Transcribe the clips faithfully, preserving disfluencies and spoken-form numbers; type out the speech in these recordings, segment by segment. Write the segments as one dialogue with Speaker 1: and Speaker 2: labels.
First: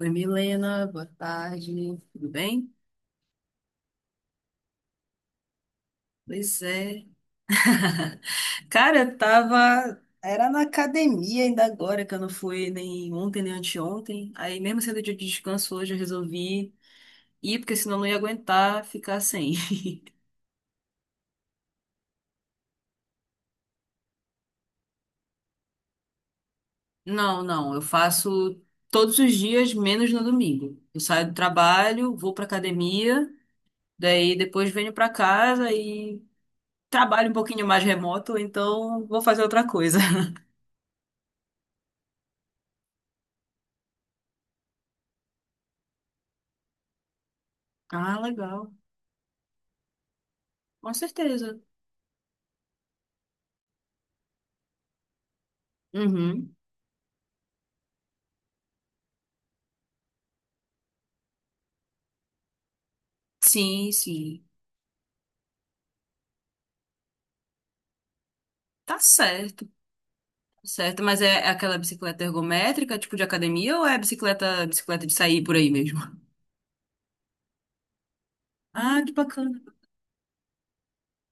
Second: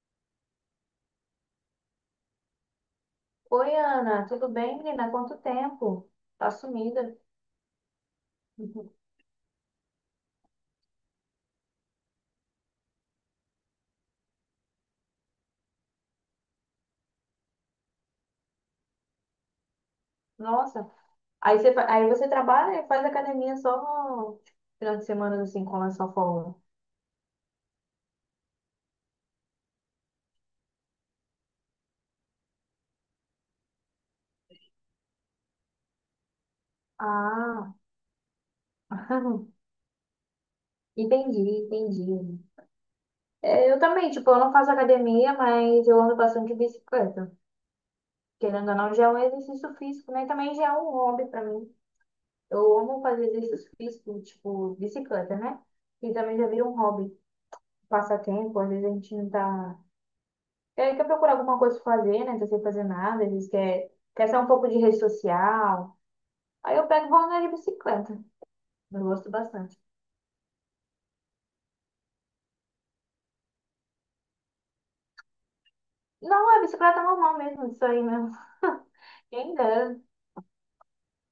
Speaker 1: Oi, Milena, boa tarde, tudo bem?
Speaker 2: Oi, Ana, tudo bem, menina? Quanto tempo? Tá
Speaker 1: Pois é.
Speaker 2: sumida. Uhum.
Speaker 1: Cara, eu tava. Era na academia ainda agora, que eu não fui nem ontem nem anteontem. Aí, mesmo sendo dia de descanso hoje, eu resolvi ir, porque senão eu não ia aguentar ficar sem.
Speaker 2: Nossa. Aí você, fa- aí você trabalha e faz academia só no final de semana, assim, com essa à folga.
Speaker 1: Não, não, eu faço todos os dias, menos no domingo. Eu saio do trabalho, vou pra academia, daí depois venho pra casa e trabalho um pouquinho
Speaker 2: Ah,
Speaker 1: mais remoto, então vou fazer outra coisa.
Speaker 2: entendi, entendi. É, eu também, tipo, eu não faço academia, mas eu ando bastante de bicicleta.
Speaker 1: Ah,
Speaker 2: Querendo
Speaker 1: legal.
Speaker 2: ou não, já é um exercício físico, né? Também já é um
Speaker 1: Com
Speaker 2: hobby pra
Speaker 1: certeza.
Speaker 2: mim. Eu amo fazer exercício físico, tipo, bicicleta, né? E também já
Speaker 1: Uhum.
Speaker 2: vira um hobby, um passatempo, às vezes a gente não tá. Ele quer procurar alguma coisa pra fazer, né? Não tá sem fazer nada. Eles quer,
Speaker 1: Sim,
Speaker 2: quer sair
Speaker 1: sim.
Speaker 2: um pouco de rede social. Aí eu pego e vou andar de bicicleta.
Speaker 1: Tá
Speaker 2: Eu gosto
Speaker 1: certo, tá
Speaker 2: bastante.
Speaker 1: certo. Mas é é aquela bicicleta ergométrica, tipo de academia, ou é bicicleta, bicicleta de sair por aí mesmo?
Speaker 2: Não, é bicicleta normal mesmo, isso aí mesmo.
Speaker 1: Ah, que
Speaker 2: Quem
Speaker 1: bacana.
Speaker 2: dera.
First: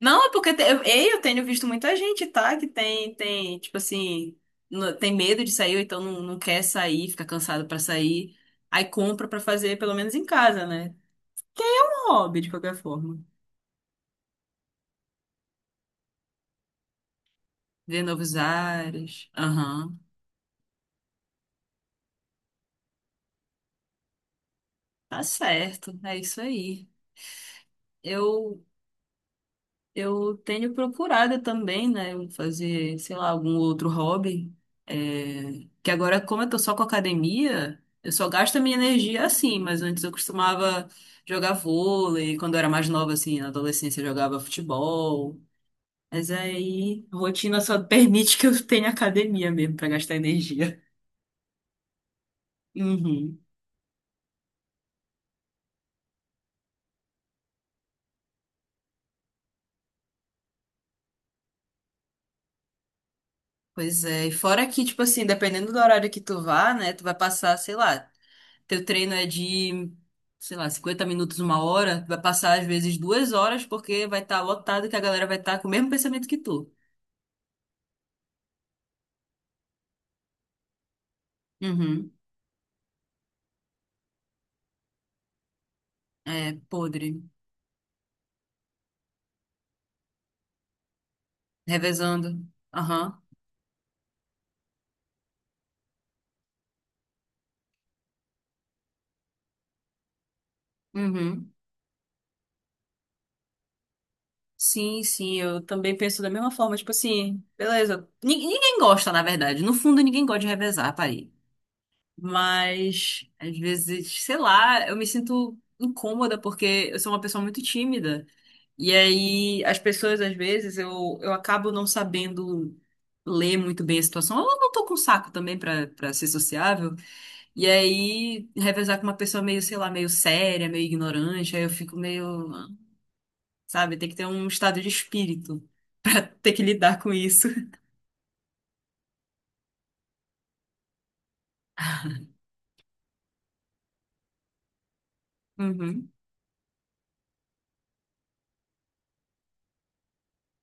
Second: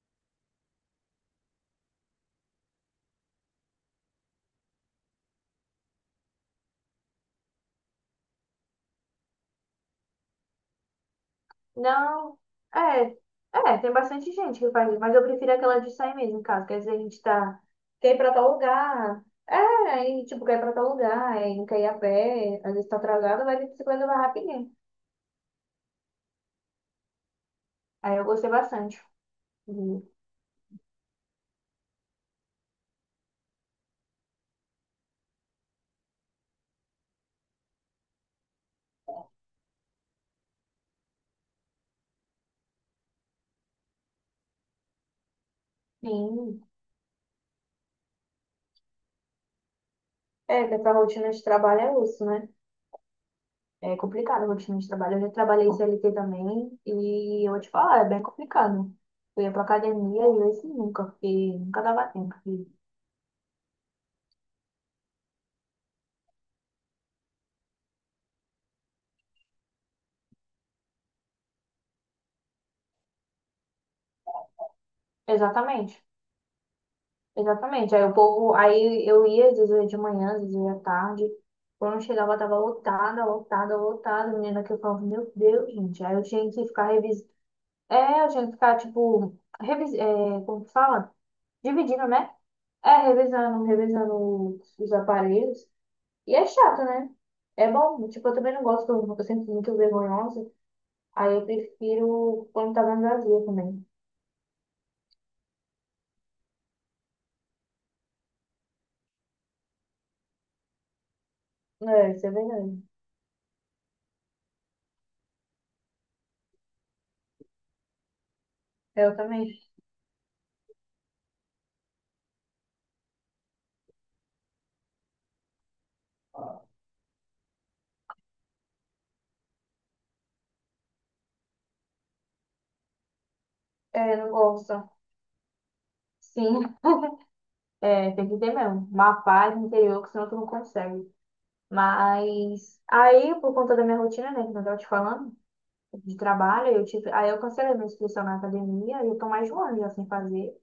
Speaker 1: Não, é porque te- eu, ei, eu tenho visto muita gente, tá? Que tem, tem, tipo assim, no- tem medo de sair, ou então não, não quer sair, fica cansado pra sair. Aí compra pra fazer, pelo menos em casa, né? É um
Speaker 2: Não.
Speaker 1: hobby, de qualquer
Speaker 2: É,
Speaker 1: forma.
Speaker 2: é, tem bastante gente que faz isso, mas eu prefiro aquela de sair mesmo, em casa. Quer dizer, a gente tá.
Speaker 1: Ver
Speaker 2: Quer ir pra
Speaker 1: novos
Speaker 2: tal lugar.
Speaker 1: ares.
Speaker 2: É,
Speaker 1: Aham.
Speaker 2: aí, tipo, quer ir pra tal lugar, aí não quer ir a pé, às vezes tá atrasado, vai de bicicleta vai rapidinho.
Speaker 1: Tá certo. É isso aí.
Speaker 2: Aí eu gostei
Speaker 1: Eu
Speaker 2: bastante. Sim.
Speaker 1: Eu tenho procurado também, né, fazer, sei lá, algum outro hobby. É, que agora, como eu tô só com academia, eu só gasto a minha energia assim, mas antes eu costumava jogar vôlei, quando eu era mais nova, assim, na adolescência eu jogava futebol. Mas aí, a rotina só permite que eu tenha academia mesmo pra gastar
Speaker 2: É, que
Speaker 1: energia.
Speaker 2: essa rotina de trabalho é osso, né?
Speaker 1: Uhum.
Speaker 2: É complicado a rotina de trabalho. Eu já trabalhei C L T também e eu vou te falar, é bem complicado. Eu ia pra academia e eu assim, nunca, porque nunca dava tempo. E-
Speaker 1: Pois é, e fora que, tipo assim, dependendo do horário que tu vá, né, tu vai passar, sei lá, teu treino é de, sei lá, cinquenta minutos, uma hora, vai passar às vezes duas horas, porque vai estar lotado que a galera vai estar com o mesmo
Speaker 2: Exatamente,
Speaker 1: pensamento que tu.
Speaker 2: exatamente. Aí o povo, aí eu ia, às vezes eu ia de manhã, às vezes eu ia à tarde. Quando
Speaker 1: Uhum.
Speaker 2: chegava, tava lotada, lotada, lotada. Menina que eu falava, meu Deus, gente. Aí eu tinha
Speaker 1: É,
Speaker 2: que ficar
Speaker 1: podre.
Speaker 2: revisando. É, eu tinha que ficar, tipo, revis... é, como que fala? Dividindo, né?
Speaker 1: Revezando.
Speaker 2: É,
Speaker 1: Aham.
Speaker 2: revisando, revisando os aparelhos. E é chato, né? É bom. Tipo, eu também não gosto quando eu sinto muito vergonhosa. Aí eu
Speaker 1: Uhum.
Speaker 2: prefiro quando tá mais vazia também.
Speaker 1: Sim, sim, eu também penso da mesma forma. Tipo assim, beleza. Ni- Ninguém gosta, na verdade. No fundo, ninguém gosta de revezar, parei.
Speaker 2: É, isso é verdade.
Speaker 1: Mas, às vezes, sei lá, eu me sinto incômoda porque eu sou uma pessoa muito tímida. E
Speaker 2: Eu também.
Speaker 1: aí, as pessoas, às vezes, eu, eu acabo não sabendo ler muito bem a situação. Eu não tô com saco também pra para ser sociável. E aí, revezar com uma pessoa meio, sei lá, meio séria, meio ignorante, aí eu fico meio, sabe, tem que
Speaker 2: É,
Speaker 1: ter
Speaker 2: não
Speaker 1: um estado de
Speaker 2: gosto.
Speaker 1: espírito, ter que
Speaker 2: Sim,
Speaker 1: lidar com isso.
Speaker 2: é, tem que ter mesmo. Uma paz interior, que senão tu não consegue. Mas aí, por conta da minha rotina, né, que eu tava te falando,
Speaker 1: Uhum.
Speaker 2: de trabalho, eu tive. Aí eu cancelei minha inscrição na academia e eu tô mais de um ano já sem fazer.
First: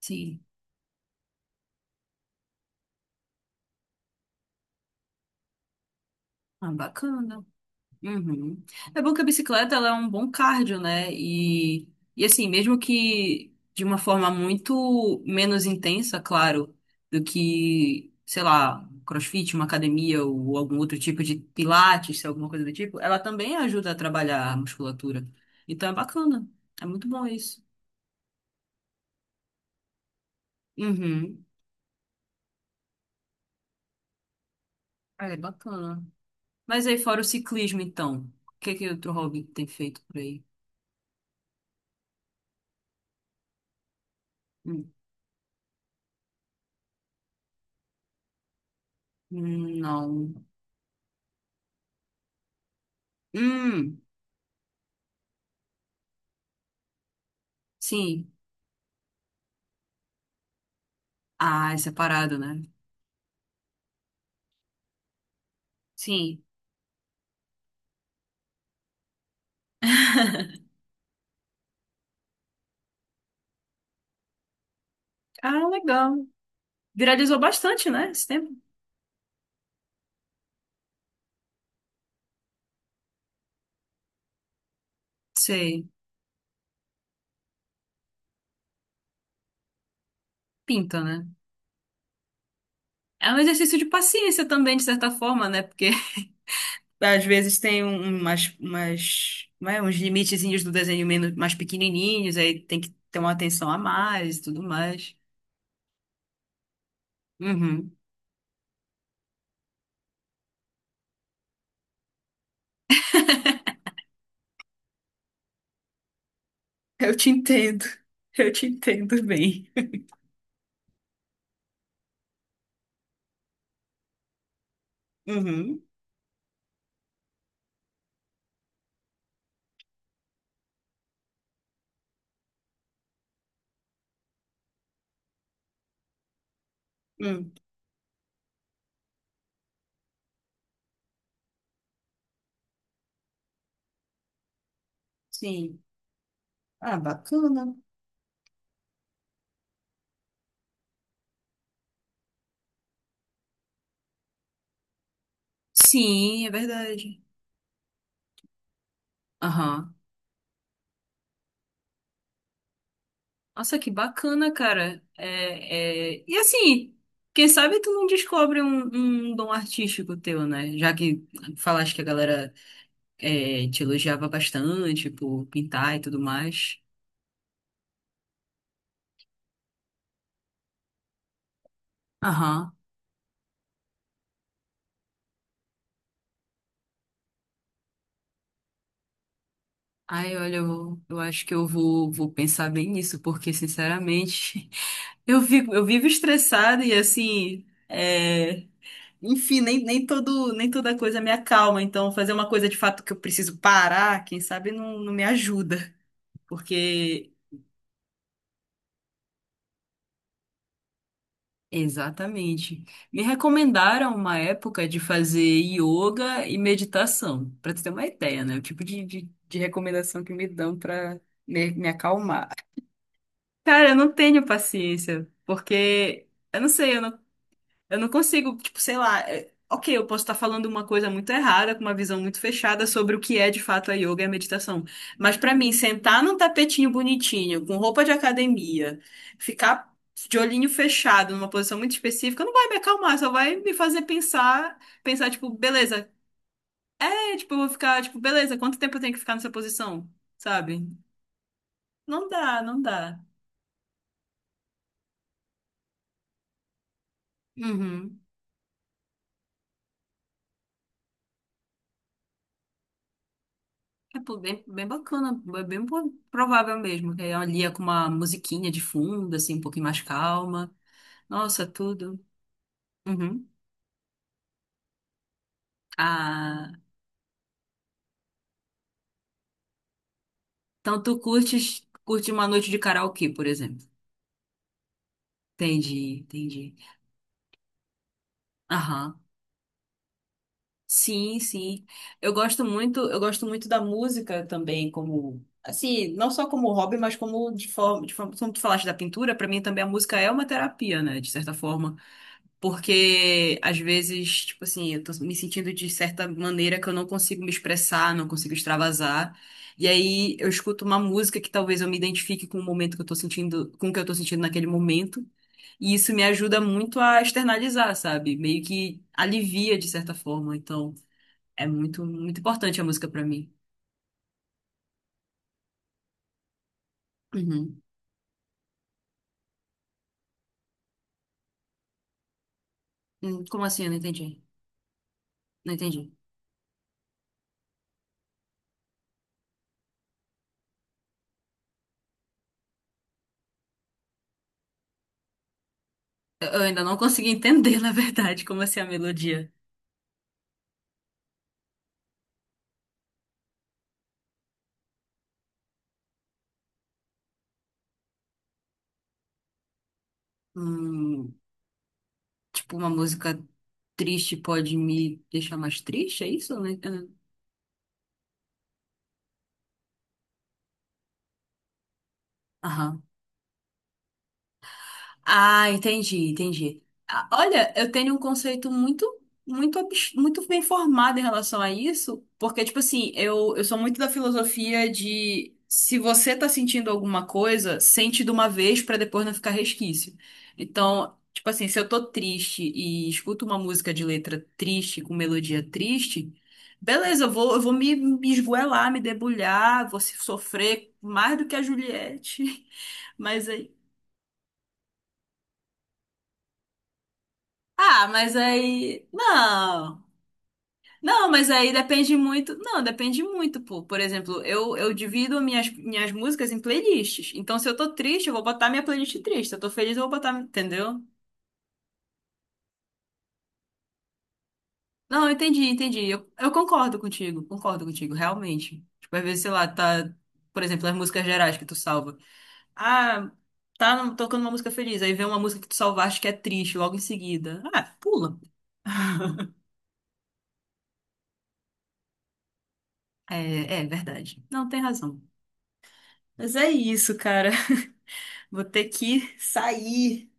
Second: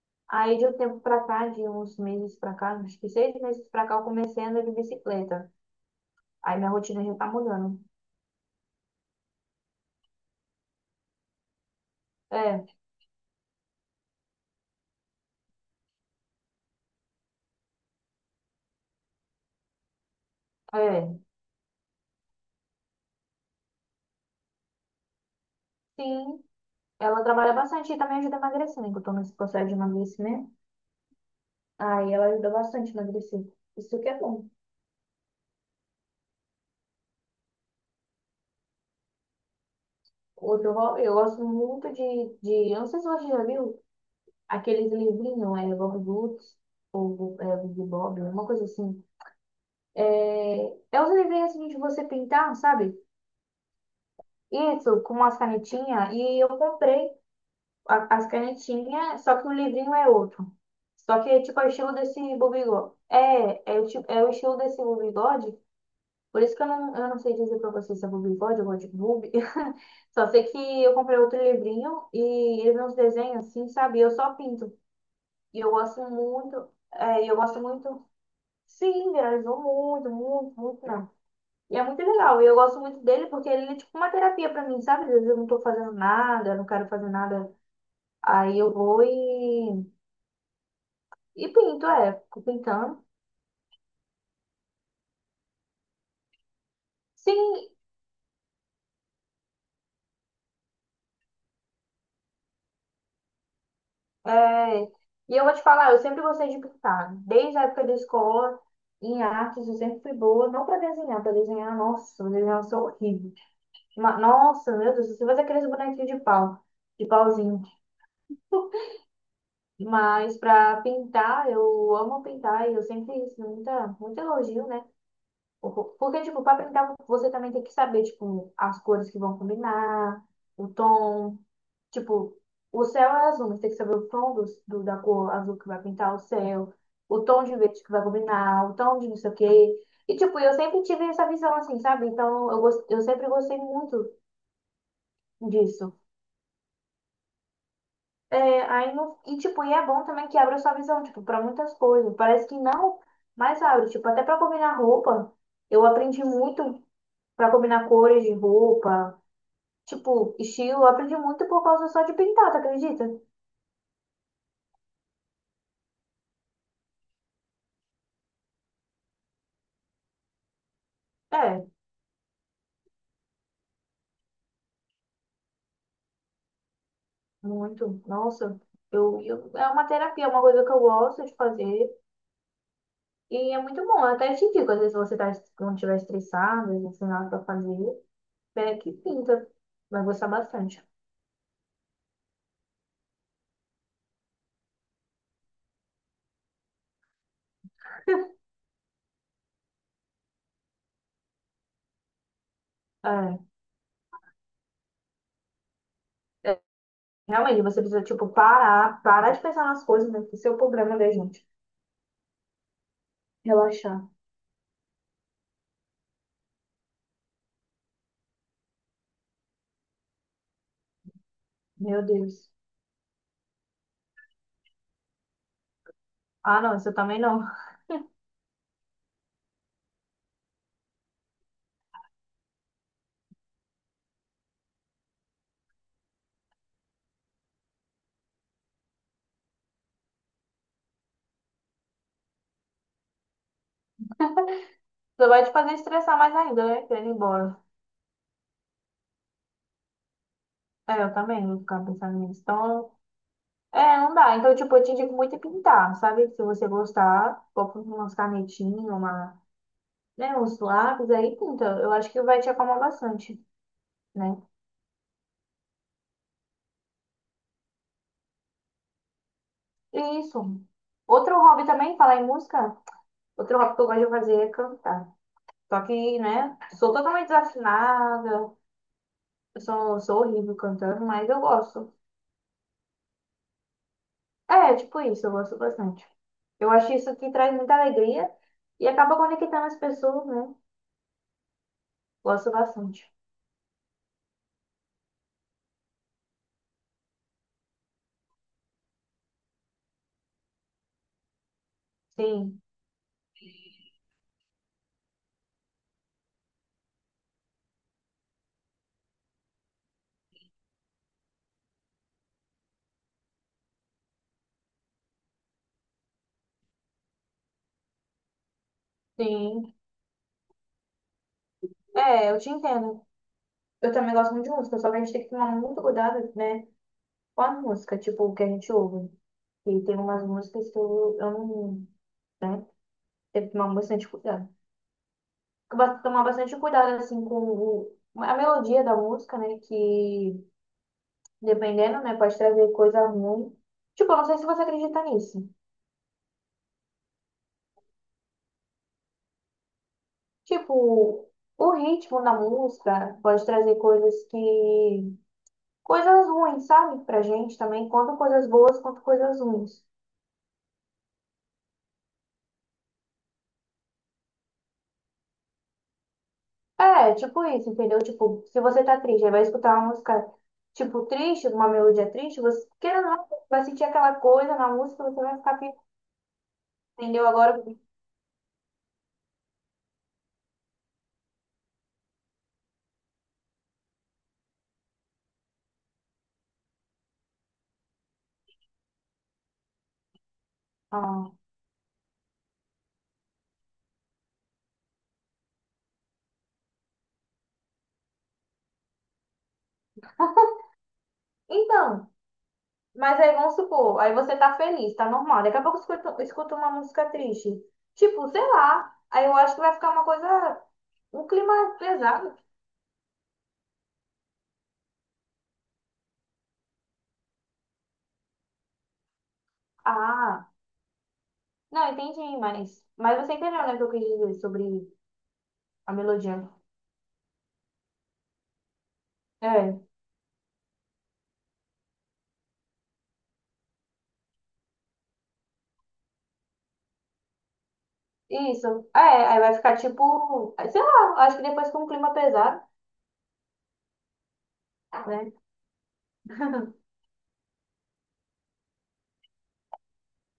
Speaker 1: Sim.
Speaker 2: Aí de um tempo pra cá, de uns meses pra cá, acho que seis meses pra cá, eu comecei a andar de bicicleta. Aí minha
Speaker 1: Ah,
Speaker 2: rotina já tá
Speaker 1: bacana.
Speaker 2: mudando.
Speaker 1: Uhum. É bom que a bicicleta ela é um bom cardio, né? E, e assim,
Speaker 2: É,
Speaker 1: mesmo que de uma forma muito menos intensa, claro, do que, sei lá, CrossFit, uma academia ou algum outro
Speaker 2: é.
Speaker 1: tipo de pilates, se é alguma coisa do tipo, ela também ajuda a trabalhar a musculatura. Então é
Speaker 2: Sim,
Speaker 1: bacana. É muito
Speaker 2: ela
Speaker 1: bom
Speaker 2: trabalha
Speaker 1: isso.
Speaker 2: bastante e também ajuda a emagrecer, né? Que eu tô nesse processo de emagrecimento.
Speaker 1: Uhum.
Speaker 2: Aí ela ajuda bastante a emagrecer. Isso que é bom.
Speaker 1: É bacana. Mas aí, fora o ciclismo, então, o que que outro hobby tem feito por aí?
Speaker 2: Outro hobby, eu gosto muito de, de. Eu não sei se você já viu aqueles
Speaker 1: Hum,
Speaker 2: livrinhos, é Bob Goods ou é, Bibi Bob, uma coisa assim.
Speaker 1: hum, não.
Speaker 2: É, é os livrinhos assim de você pintar, sabe?
Speaker 1: Hum,
Speaker 2: Isso, com umas canetinhas. E eu comprei. A- as
Speaker 1: sim.
Speaker 2: canetinhas, só que o livrinho é outro. Só que é tipo é o
Speaker 1: Ah, é
Speaker 2: estilo desse
Speaker 1: separado, né?
Speaker 2: bobigode. É, é o, ti- é o estilo desse bobigode. Por
Speaker 1: Sim.
Speaker 2: isso que eu não, eu não sei dizer pra vocês se é bobigode ou de boob. Só sei que eu comprei outro livrinho e ele vem uns desenhos assim, sabe? Eu só pinto. E
Speaker 1: Ah,
Speaker 2: eu gosto
Speaker 1: legal.
Speaker 2: muito. É, e eu
Speaker 1: Viralizou
Speaker 2: gosto
Speaker 1: bastante,
Speaker 2: muito.
Speaker 1: né, esse tempo?
Speaker 2: Sim, viralizou muito, muito, muito, não. E é muito legal. E eu gosto muito dele porque ele é tipo uma terapia pra mim, sabe? Às vezes eu não tô
Speaker 1: Sei.
Speaker 2: fazendo nada, eu não quero fazer nada. Aí eu vou e
Speaker 1: Pinta, né?
Speaker 2: E pinto, é, fico pintando.
Speaker 1: É um exercício de paciência também, de certa forma, né? Porque às vezes
Speaker 2: Sim,
Speaker 1: tem um- umas, umas, como é, uns limitezinhos do desenho menos, mais pequenininhos, aí tem que ter uma atenção a mais e tudo
Speaker 2: é,
Speaker 1: mais.
Speaker 2: e eu vou te falar, eu sempre gostei de pintar. Desde a época da
Speaker 1: Uhum.
Speaker 2: escola, em artes, eu sempre fui boa. Não pra desenhar, pra desenhar, nossa, pra desenhar eu sou horrível. Ma- nossa, meu Deus, você faz aqueles bonequinhos de pau, de
Speaker 1: Eu te
Speaker 2: pauzinho.
Speaker 1: entendo. Eu te entendo bem.
Speaker 2: Mas pra pintar, eu amo pintar e eu sempre isso, muita, muito elogio, né?
Speaker 1: Uhum.
Speaker 2: Por- Porque, tipo, pra pintar, você também tem que saber, tipo, as cores que vão combinar, o tom. Tipo, o céu é azul, mas tem que saber o tom do, do- da cor azul que vai pintar o céu, o tom
Speaker 1: Hum.
Speaker 2: de verde que vai combinar, o tom de não sei o quê. E, tipo, eu sempre tive essa visão assim, sabe? Então, eu, gos- eu sempre gostei muito
Speaker 1: Sim.
Speaker 2: disso.
Speaker 1: Ah, bacana.
Speaker 2: É, aí no, e, tipo, e é bom também que abra sua visão, tipo, pra muitas coisas. Parece que não, mas abre. Tipo, até pra combinar roupa, eu aprendi
Speaker 1: Sim, é
Speaker 2: muito
Speaker 1: verdade.
Speaker 2: pra combinar cores de roupa,
Speaker 1: Aham.
Speaker 2: tipo, estilo. Eu aprendi muito por causa só de pintar, tu acredita?
Speaker 1: Nossa, que bacana, cara. É, é... E assim, quem sabe tu não descobre um, um dom artístico teu, né? Já que
Speaker 2: É.
Speaker 1: falaste que a galera é, te elogiava bastante por pintar e tudo mais.
Speaker 2: Muito. Nossa, eu, eu- é uma terapia, é uma coisa que eu gosto de fazer.
Speaker 1: Aham.
Speaker 2: E é muito bom. Eu até te digo, às vezes você tá, quando estiver estressado, às vezes sem nada pra fazer, pega que pinta. Vai gostar
Speaker 1: Ai, olha,
Speaker 2: bastante.
Speaker 1: eu, eu acho que eu vou, vou pensar bem nisso, porque, sinceramente, eu vivo, eu vivo estressada e, assim, é, enfim, nem, nem todo, nem toda coisa me acalma. Então, fazer uma coisa de fato que eu
Speaker 2: É,
Speaker 1: preciso parar, quem sabe não, não me ajuda.
Speaker 2: é,
Speaker 1: Porque,
Speaker 2: realmente, você precisa, tipo, parar, parar de pensar nas coisas, né? Esse é o problema da gente.
Speaker 1: exatamente. Me
Speaker 2: Relaxar.
Speaker 1: recomendaram uma época de fazer yoga e meditação, para tu ter uma ideia, né? O tipo de, de, de recomendação que me dão para me, me
Speaker 2: Meu
Speaker 1: acalmar.
Speaker 2: Deus.
Speaker 1: Cara, eu não tenho paciência, porque eu
Speaker 2: Ah,
Speaker 1: não
Speaker 2: não, isso eu
Speaker 1: sei, eu não
Speaker 2: também não.
Speaker 1: Eu não consigo, tipo, sei lá. é- Ok, eu posso estar falando uma coisa muito errada, com uma visão muito fechada sobre o que é de fato a yoga e a meditação. Mas pra mim, sentar num tapetinho bonitinho, com roupa de academia, ficar de olhinho fechado numa posição muito específica, não vai me acalmar, só vai me fazer pensar,
Speaker 2: Só
Speaker 1: pensar,
Speaker 2: vai
Speaker 1: tipo,
Speaker 2: te fazer
Speaker 1: beleza.
Speaker 2: estressar mais ainda, né? Querendo ir
Speaker 1: É, tipo,
Speaker 2: embora.
Speaker 1: eu vou ficar, tipo, beleza, quanto tempo eu tenho que ficar nessa posição? Sabe?
Speaker 2: É, eu também vou ficar pensando
Speaker 1: Não
Speaker 2: nisso.
Speaker 1: dá, não
Speaker 2: Então,
Speaker 1: dá.
Speaker 2: é, não dá. Então, tipo, eu te digo muito é pintar, sabe? Se você gostar, coloca umas
Speaker 1: Uhum.
Speaker 2: canetinhas, uma, né, uns lápis aí, pinta. Eu acho que vai te acalmar bastante,
Speaker 1: É,
Speaker 2: né?
Speaker 1: pô, bem, bem bacana, é bem po- provável mesmo, que ela lia com uma musiquinha de fundo, assim, um pouquinho mais
Speaker 2: E isso.
Speaker 1: calma.
Speaker 2: Outro hobby
Speaker 1: Nossa,
Speaker 2: também, falar
Speaker 1: tudo.
Speaker 2: em música,
Speaker 1: Uhum.
Speaker 2: outro hobby que eu gosto de fazer é cantar. Só que, né,
Speaker 1: Ah,
Speaker 2: sou totalmente desafinada, eu sou, sou horrível
Speaker 1: então
Speaker 2: cantando,
Speaker 1: tu
Speaker 2: mas eu
Speaker 1: curtes,
Speaker 2: gosto.
Speaker 1: curte uma noite de karaokê, por exemplo.
Speaker 2: É, tipo isso, eu gosto bastante.
Speaker 1: Entendi,
Speaker 2: Eu
Speaker 1: entendi.
Speaker 2: acho isso que traz muita alegria e acaba
Speaker 1: Aham.
Speaker 2: conectando as pessoas, né?
Speaker 1: Sim, sim. Eu
Speaker 2: Gosto
Speaker 1: gosto muito,
Speaker 2: bastante.
Speaker 1: eu gosto muito da música também, como assim, não só como hobby, mas como de forma, de forma, como tu falaste da pintura, para mim também a música é uma terapia, né, de certa forma.
Speaker 2: Sim,
Speaker 1: Porque às vezes, tipo assim, eu tô me sentindo de certa maneira que eu não consigo me expressar, não consigo extravasar. E aí eu escuto uma música que talvez eu me identifique com o momento que eu tô sentindo, com o que eu tô sentindo naquele momento. E isso me ajuda muito a externalizar, sabe? Meio que
Speaker 2: sim.
Speaker 1: alivia de certa forma. Então, é muito,
Speaker 2: É, eu
Speaker 1: muito
Speaker 2: te
Speaker 1: importante a
Speaker 2: entendo.
Speaker 1: música pra mim.
Speaker 2: Eu também gosto muito de música, só que a gente tem que tomar muito cuidado, né, com a
Speaker 1: Uhum.
Speaker 2: música, tipo, o que a gente ouve. E tem umas músicas que eu, eu não, né,
Speaker 1: Hum,
Speaker 2: tem que
Speaker 1: como
Speaker 2: tomar
Speaker 1: assim? Eu não
Speaker 2: bastante
Speaker 1: entendi.
Speaker 2: cuidado.
Speaker 1: Não
Speaker 2: Eu gosto de
Speaker 1: entendi.
Speaker 2: tomar bastante cuidado, assim, com o- a melodia da música, né, que, dependendo, né, pode trazer coisa ruim. Tipo, eu não sei se você acredita nisso.
Speaker 1: Eu eu ainda não consegui entender, na verdade, como assim a melodia.
Speaker 2: Tipo, o ritmo da música pode trazer coisas que... coisas ruins, sabe? Pra gente também, tanto coisas boas quanto coisas ruins.
Speaker 1: Hum. Tipo, uma música triste pode me deixar mais triste, é isso, né?
Speaker 2: É, tipo isso, entendeu? Tipo, se você tá triste, aí vai escutar uma música, tipo, triste, uma melodia triste,
Speaker 1: Ah,
Speaker 2: você, querendo
Speaker 1: aham.
Speaker 2: ou não, vai sentir aquela coisa na música, você vai ficar,
Speaker 1: Ah,
Speaker 2: pe-
Speaker 1: entendi, entendi.
Speaker 2: entendeu?
Speaker 1: Ah,
Speaker 2: Agora,
Speaker 1: olha, eu tenho um conceito muito, muito, abs- muito bem formado em relação a isso, porque, tipo assim, eu, eu sou muito da filosofia de se você tá sentindo alguma coisa, sente de uma vez pra depois não ficar resquício. Então,
Speaker 2: ah.
Speaker 1: tipo assim, se eu tô triste e escuto uma música de letra triste, com melodia triste, beleza, eu vou, eu vou me, me esgoelar, me debulhar, vou se- sofrer mais do que a
Speaker 2: Então,
Speaker 1: Juliette.
Speaker 2: mas aí
Speaker 1: Mas
Speaker 2: vamos
Speaker 1: aí.
Speaker 2: supor, aí você tá feliz, tá normal, daqui a pouco escuta, escuta uma música triste,
Speaker 1: Ah,
Speaker 2: tipo,
Speaker 1: mas
Speaker 2: sei lá,
Speaker 1: aí.
Speaker 2: aí eu acho que vai ficar
Speaker 1: Não.
Speaker 2: uma coisa, um
Speaker 1: Não, mas aí
Speaker 2: clima
Speaker 1: depende
Speaker 2: pesado.
Speaker 1: muito. Não, depende muito, pô. Por exemplo, eu, eu divido minhas, minhas músicas em playlists. Então, se eu tô triste, eu vou botar minha playlist triste. Se eu tô feliz, eu vou botar.
Speaker 2: Ah,
Speaker 1: Entendeu?
Speaker 2: não, entendi, mas, mas você entendeu, né, o que eu quis dizer sobre
Speaker 1: Não, eu entendi,
Speaker 2: a
Speaker 1: entendi. Eu,
Speaker 2: melodia.
Speaker 1: eu concordo contigo, concordo contigo, realmente. Tipo, às vezes, sei lá,
Speaker 2: É.
Speaker 1: tá. Por exemplo, as músicas gerais que tu salva. Ah, tá no- tocando uma música feliz. Aí vem uma música que tu salvaste que é triste logo em seguida. Ah, pula.
Speaker 2: Isso. É, aí vai ficar tipo, sei lá, acho que depois com um clima pesado,
Speaker 1: É, é verdade. Não, tem razão.
Speaker 2: né?
Speaker 1: Mas é isso, cara. Vou ter que sair.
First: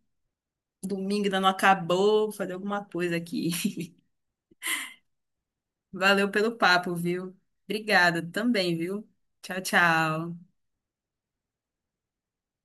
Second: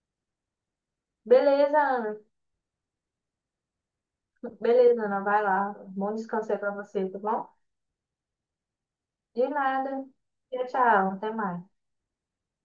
Speaker 1: Domingo ainda não
Speaker 2: Beleza, Ana.
Speaker 1: acabou, vou fazer alguma coisa aqui.
Speaker 2: Beleza, Ana, vai lá. Bom
Speaker 1: Valeu
Speaker 2: descanso
Speaker 1: pelo
Speaker 2: aí pra
Speaker 1: papo,
Speaker 2: você, tá
Speaker 1: viu?
Speaker 2: bom?
Speaker 1: Obrigada também, viu?
Speaker 2: De
Speaker 1: Tchau,
Speaker 2: nada.
Speaker 1: tchau.
Speaker 2: Tchau, tchau. Até mais.